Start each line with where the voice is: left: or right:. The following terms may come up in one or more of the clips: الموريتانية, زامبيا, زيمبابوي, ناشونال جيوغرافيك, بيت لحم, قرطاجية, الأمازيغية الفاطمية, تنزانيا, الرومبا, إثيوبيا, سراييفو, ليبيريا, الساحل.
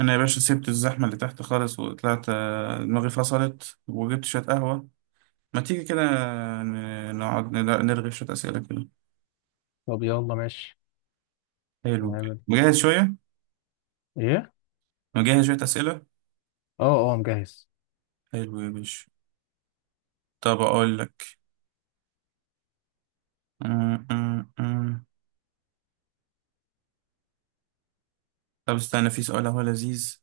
right: انا يا باشا سبت الزحمه اللي تحت خالص وطلعت، دماغي فصلت وجبت شويه قهوه. ما تيجي كده نقعد نرغي شويه اسئله كده.
left: طب يلا ماشي.
right: حلو.
left: هنعمل
right: مجهز شويه.
left: ايه؟
right: مجهز شويه اسئله.
left: اه اه، مجهز.
right: حلو يا باشا. طب اقول لك. م- م- م. طب استنى، في سؤال اهو لذيذ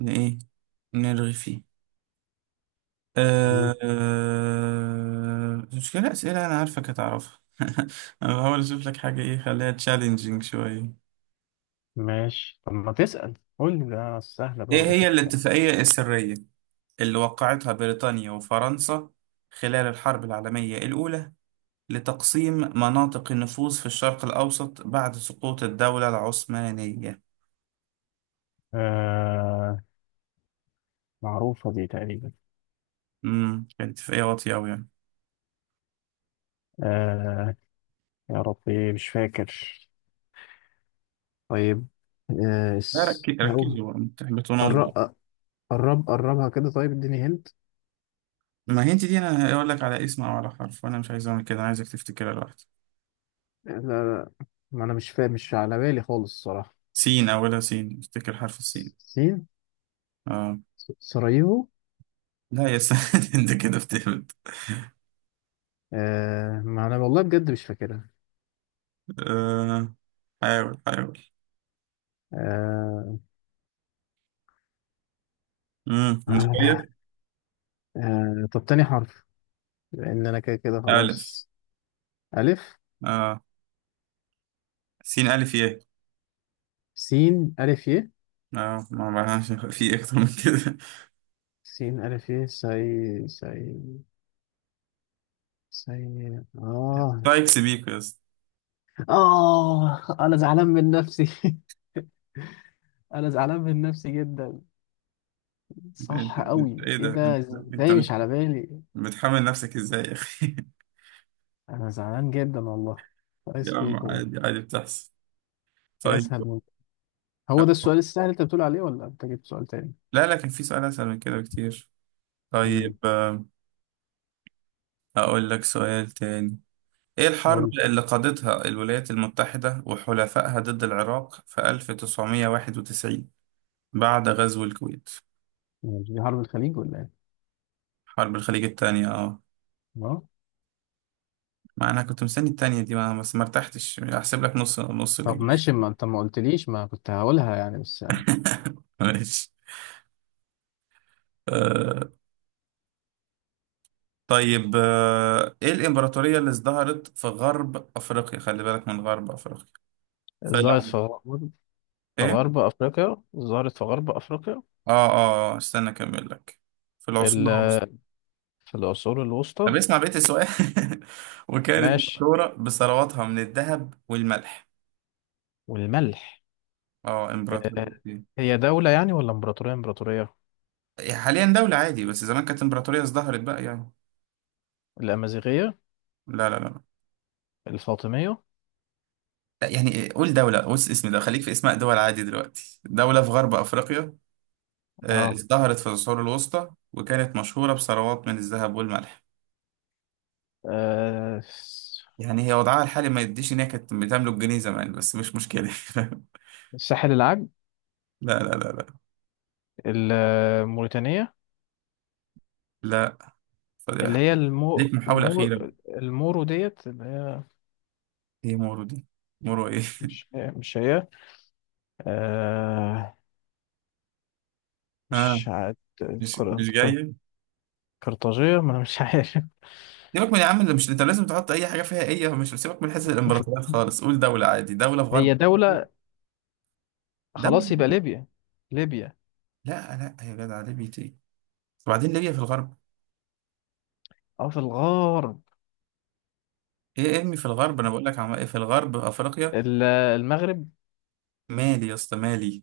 right: ايه نرغي فيه.
left: مم.
right: أه آه، مشكلة أسئلة أنا عارفك هتعرفها أنا بحاول أشوف لك حاجة، إيه، خليها تشالنجينج شوية.
left: ماشي، طب ما تسأل. قول لي، ده سهلة
right: إيه
left: برضه،
right: هي
left: اشوف الكلام.
right: الاتفاقية السرية؟ اللي وقعتها بريطانيا وفرنسا خلال الحرب العالمية الأولى لتقسيم مناطق النفوذ في الشرق الأوسط بعد سقوط الدولة العثمانية.
left: آه، معروفة دي تقريبا.
right: كانت في أي واطية أوي يعني.
left: آه، يا ربي مش فاكر. طيب.
right: لا، ركزي
left: هو.
right: ركزي بقى، ما تحبطوناش
left: قرب،
right: بقى.
left: قرب قربها كده. طيب، اديني هنت.
right: ما هي انت دي، انا هقول لك على اسم او على حرف، وانا مش عايز اعمل كده، انا عايزك تفتكرها لوحدك.
left: لا، لا، ما انا مش فاهم، مش على بالي خالص الصراحة.
right: سين اولها، سين افتكر، حرف السين.
left: سين.
right: اه.
left: سراييفو.
right: لا يا سيد انت كده بتهبط.
left: آه، ما انا والله بجد مش فاكرها.
right: آه. حاول حاول.
left: آه،
right: مش
left: آه،
right: غير.
left: آه، طب تاني حرف. لان انا كده كده
right: الف.
left: خلاص. الف.
right: اه. سين الف يه.
left: سين الف ي.
right: اه، ما معناش في اكتر من كده.
left: سين الف ي سي. سي. سي. اه.
right: رايكس بيك يا اسطى.
left: اه، انا زعلان من نفسي. انا زعلان من نفسي جدا.
right: انت
left: صح
right: انت
left: قوي،
right: ايه
left: ايه
right: ده؟ انت
left: ده؟
right: انت
left: ازاي مش
right: مت-
left: على بالي؟
right: بتحمل نفسك ازاي يا اخي؟
left: انا زعلان جدا والله. كويس
right: يا عم
left: بيكو.
right: عادي عادي، بتحصل.
left: في
right: طيب.
left: اسهل من. هو ده السؤال السهل اللي انت بتقول عليه ولا انت جبت سؤال تاني؟
right: لا، لكن في سؤال اسهل من كده بكتير.
left: امم.
right: طيب، اقول لك سؤال تاني. ايه الحرب
left: قول.
right: اللي قادتها الولايات المتحدة وحلفائها ضد العراق في 1991 بعد غزو الكويت؟
left: مش دي حرب الخليج ولا ايه؟
right: حرب الخليج التانية، اه.
left: اه.
right: ما انا كنت مستني التانية دي، ما بس ما ارتحتش، احسب لك نص نص
left: طب
right: ليه.
left: ماشي، ما انت ما قلتليش، ما كنت هقولها يعني بس.
right: ماشي. آه، طيب، ايه الامبراطورية اللي ازدهرت في غرب افريقيا؟ خلي بالك من غرب افريقيا. في
left: الظاهر.
right: الع-
left: في
right: ايه؟
left: غرب أفريقيا، ظهرت في غرب أفريقيا.
right: استنى اكمل لك. في
left: ال-
right: العصور الوسطى.
left: في العصور
right: طب
left: الوسطى.
right: اسمع بقية السؤال وكانت
left: ماشي،
right: مشهورة بثرواتها من الذهب والملح.
left: والملح.
right: اه،
left: آه،
right: امبراطورية إيه؟
left: هي دولة يعني ولا إمبراطورية؟ إمبراطورية.
right: حاليا دولة عادي، بس زمان كانت امبراطورية ازدهرت بقى يعني.
left: الأمازيغية.
right: لا لا لا.
left: الفاطمية.
right: لا، يعني إيه، قول دولة. بص، اسم ده، خليك في اسماء دول عادي دلوقتي، دولة في غرب افريقيا،
left: اه.
right: ازدهرت في العصور الوسطى وكانت مشهورة بثروات من الذهب والملح.
left: آه، الس-
right: يعني هي وضعها الحالي ما يديش إن هي كانت بتملك جنيه زمان، بس مش مشكلة لا
left: الساحل العاج.
right: لا. لا لا.
left: الموريتانية.
right: لا.
left: اللي
right: فضيحة.
left: هي
right: ليك محاولة أخيرة.
left: المورو ديت، اللي هي.
right: إيه مورو دي؟ مورو إيه؟
left: مش مش هي. آه. مش
right: آه،
left: عاد.
right: مش
left: قر-
right: مش
left: قر-
right: جاي.
left: قرطاجية، ما أنا مش عارف.
right: سيبك من يا عم اللي مش انت لازم تحط اي حاجه فيها ايه، مش، سيبك من حته الامبراطوريات خالص، قول دوله عادي، دوله في غرب
left: هي
right: أفريقيا.
left: دولة. خلاص
right: دوله.
left: يبقى ليبيا. ليبيا.
right: لا لا يا جدع، ليبيا ايه؟ وبعدين ليبيا في الغرب؟
left: اه، في الغرب.
right: ايه ارمي في الغرب، انا بقول لك عم، إيه، في الغرب افريقيا.
left: المغرب.
right: مالي يا اسطى، مالي.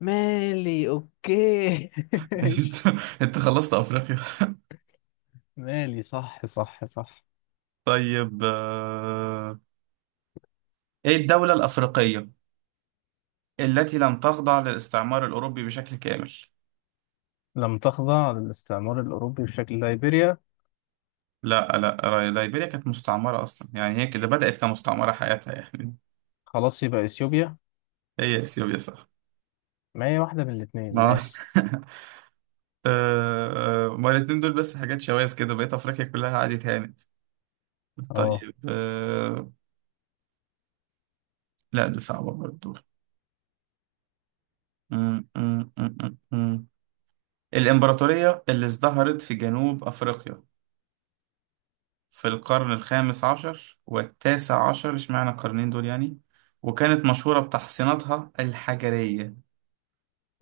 left: مالي اوكي
right: انت
left: ماشي.
right: انت خلصت افريقيا.
left: مالي، صح صح صح.
right: طيب، ايه الدولة الافريقية التي لم تخضع للاستعمار الاوروبي بشكل كامل؟
left: لم تخضع للاستعمار الأوروبي بشكل، ليبيريا.
right: لا لا، ليبيريا كانت مستعمرة اصلا، يعني هي كده بدأت كمستعمرة حياتها يعني.
left: خلاص يبقى إثيوبيا.
right: هي اثيوبيا، صح.
left: ما هي واحدة من الاتنين،
right: ما
left: ماشي.
right: ما الاتنين دول بس حاجات شواذ كده، بقيت افريقيا كلها قعدت هانت.
left: اه.
right: طيب، لا دي صعبة برضو. م- م- م- م- م. الإمبراطورية اللي ازدهرت في جنوب أفريقيا في القرن الخامس عشر والتاسع عشر، اشمعنى القرنين دول يعني، وكانت مشهورة بتحصيناتها الحجرية.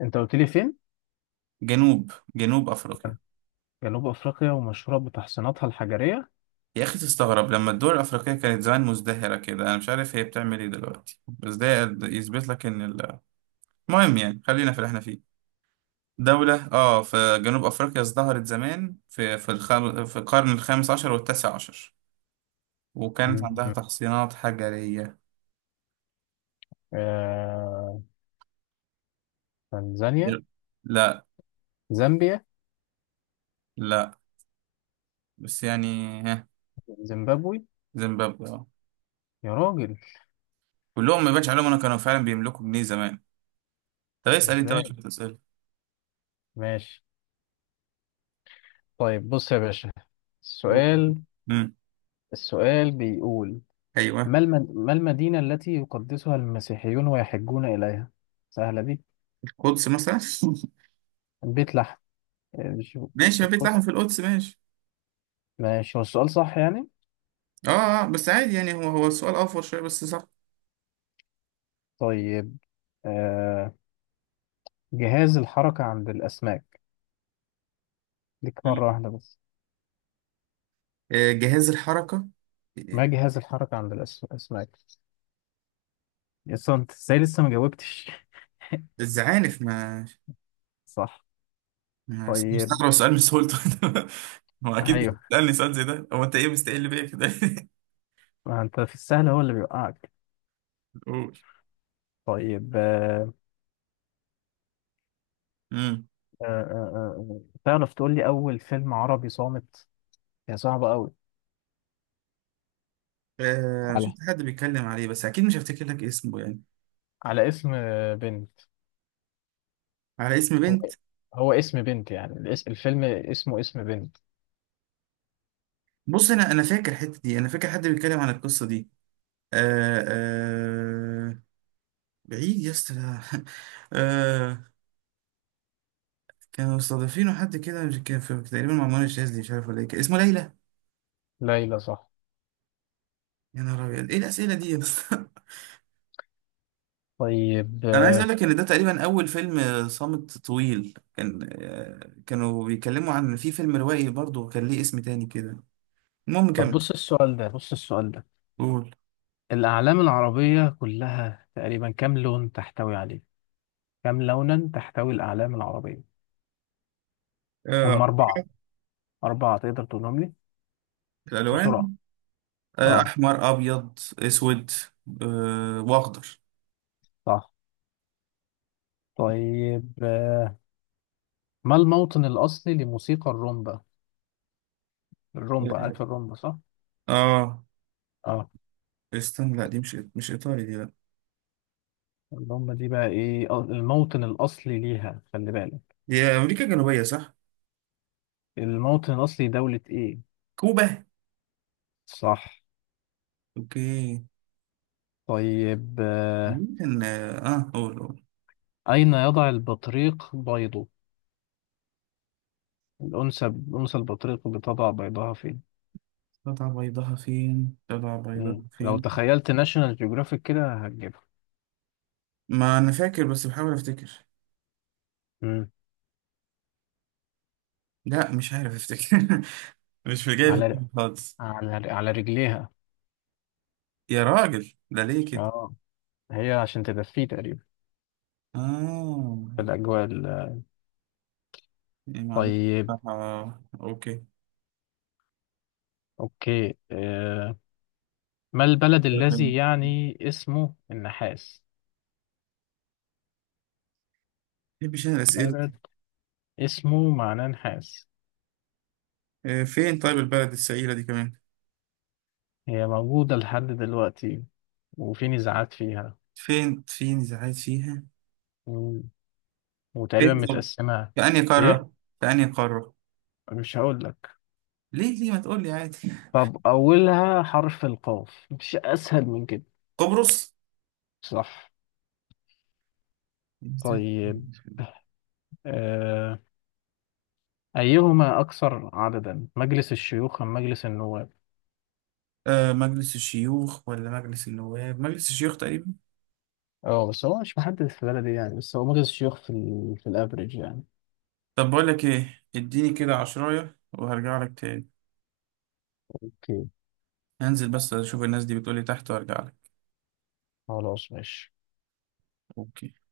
left: انت قلت لي فين؟
right: جنوب أفريقيا.
left: جنوب أفريقيا، ومشهورة بتحصيناتها الحجرية.
right: يا أخي تستغرب لما الدول الأفريقية كانت زمان مزدهرة كده. أنا مش عارف هي بتعمل إيه دلوقتي، بس ده يثبت لك إن المهم يعني، خلينا في اللي إحنا فيه. دولة في جنوب أفريقيا، ازدهرت زمان في الخم، في القرن الخامس عشر والتاسع عشر، وكانت عندها
left: مم.
right: تحصينات حجرية.
left: آه... تنزانيا.
right: دل- لا.
left: زامبيا.
right: لا. بس يعني ها.
left: زيمبابوي.
right: زيمبابوي.
left: يا راجل.
right: كلهم ما يبانش عليهم انا كانوا فعلا بيملكوا جنيه زمان. طب اسال انت بقى
left: ازاي؟
right: شويه اسئله.
left: ماشي. طيب بص يا باشا، السؤال،
right: امم
left: السؤال بيقول،
right: ايوه.
left: ما المدينة التي يقدسها المسيحيون ويحجون إليها؟ سهلة دي.
right: القدس مثلا.
left: بيت لحم. مش في
right: ماشي، ما بيت
left: القدس؟
right: لحم في القدس، ماشي.
left: ماشي، هو السؤال صح يعني؟
right: اه، بس عادي يعني، هو هو السؤال اوفر شويه بس صح.
left: طيب. آه... جهاز الحركة عند الأسماك؟ ليك مرة
right: مم.
left: واحدة بس.
right: جهاز الحركه. آه،
left: ما جهاز الحركة عند الأسماك؟ لسه أنت إزاي لسه ما جاوبتش؟
right: الزعانف. ما،
left: صح.
right: ما
left: طيب
right: مستغرب سؤال من سهولته. هو اكيد مش
left: أيوه،
right: بتسالني سؤال زي ده. هو انت ايه مستقل بيا كده؟
left: ما أنت في السهل هو اللي بيوقعك.
right: قول.
left: طيب. آه...
right: امم
left: آه... آه... آه، آه، تعرف تقول لي أول فيلم عربي صامت؟ هي صعبة أوي.
right: انا
left: على
right: شفت حد بيتكلم عليه بس اكيد مش هفتكر لك اسمه يعني.
left: على اسم آه، بنت.
right: على اسم
left: هو
right: بنت.
left: هو اسم بنت يعني، الفيلم اسمه اسم بنت.
right: بص، انا فاكر الحته دي، انا فاكر حد بيتكلم عن القصه دي. آه آه بعيد يا اسطى، لا. آه، كانوا مستضيفينه حد كده، مش كان في تقريبا مع منى الشاذلي، مش عارف ولا ايه، كان اسمه ليلى.
left: ليلى، صح.
right: يا نهار ابيض، ايه الاسئله دي يا اسطى؟
left: طيب.
right: انا عايز
left: آه،
right: اقول لك ان ده تقريبا اول فيلم صامت طويل، كان آه كانوا بيتكلموا عن في فيلم روائي برضه كان ليه اسم تاني كده. المهم
left: طب
right: كمل.
left: بص السؤال ده، بص السؤال ده،
right: قول.
left: الأعلام العربية كلها تقريبا كم لون تحتوي عليه؟ كم لونا تحتوي الأعلام العربية؟ هم
right: آه
left: أربعة. أربعة، تقدر تقولهم لي بسرعة؟
right: الالوان.
left: اه.
right: احمر ابيض اسود واخضر.
left: صح. طيب. آه، ما الموطن الأصلي لموسيقى الرومبا؟ الرومبا،
right: اه،
left: عارف الرومبا صح؟
right: آه،
left: اه.
right: استنى، لا دي مش مش ايطالي دي.
left: الرومبا دي بقى ايه، آه، الموطن الأصلي ليها، خلي بالك.
right: دي أمريكا الجنوبية، صح؟
left: الموطن الأصلي دولة ايه؟
right: كوبا.
left: صح.
right: أوكي.
left: طيب. آه،
right: مين كان قول قول.
left: أين يضع البطريق بيضه؟ الأنثى، أنثى البطريق بتضع بيضها فين؟
right: قطع بيضها فين؟ قطع بيضها
left: مم. لو
right: فين؟
left: تخيلت ناشونال جيوغرافيك كده هتجيبها.
right: ما أنا فاكر، بس بحاول أفتكر.
left: مم.
right: لا مش عارف أفتكر مش في جاي في
left: على ر-
right: دماغي خالص.
left: على على رجليها.
right: يا راجل ده ليه كده؟
left: اه، هي عشان تدفيه تقريبا.
right: آه.
left: في الأجواء
right: يعني معلومة
left: طيب.
right: بصراحة. أوكي.
left: أوكي. آه. ما البلد
right: ما
left: الذي يعني اسمه النحاس؟
right: بحبش أنا الأسئلة
left: بلد
right: دي.
left: اسمه معناه نحاس.
right: فين طيب البلد السعيدة دي كمان؟
left: هي موجودة لحد دلوقتي، وفي نزاعات فيها،
right: فين فين إذا عايز فيها؟ فين
left: وتقريبا
right: طب؟
left: متقسمة.
right: في أنهي
left: ايه؟
right: قارة؟ في أنهي قارة؟
left: مش هقول لك.
right: ليه ليه ما تقول لي عادي؟
left: طب اولها حرف القاف، مش اسهل من كده؟
right: قبرص؟
left: صح. طيب. آه. ايهما اكثر عددا، مجلس الشيوخ ام مجلس النواب؟
right: آه، مجلس الشيوخ ولا مجلس النواب، مجلس الشيوخ تقريبا.
left: اه، بس هو مش محدد في البلد يعني، بس هو مجلس الشيوخ في الافريج يعني.
right: طب بقول لك ايه، اديني كده عشراية وهرجع لك تاني.
left: اوكي.
right: هنزل بس اشوف الناس دي بتقول لي تحت وارجع لك.
left: خلاص ماشي.
right: اوكي.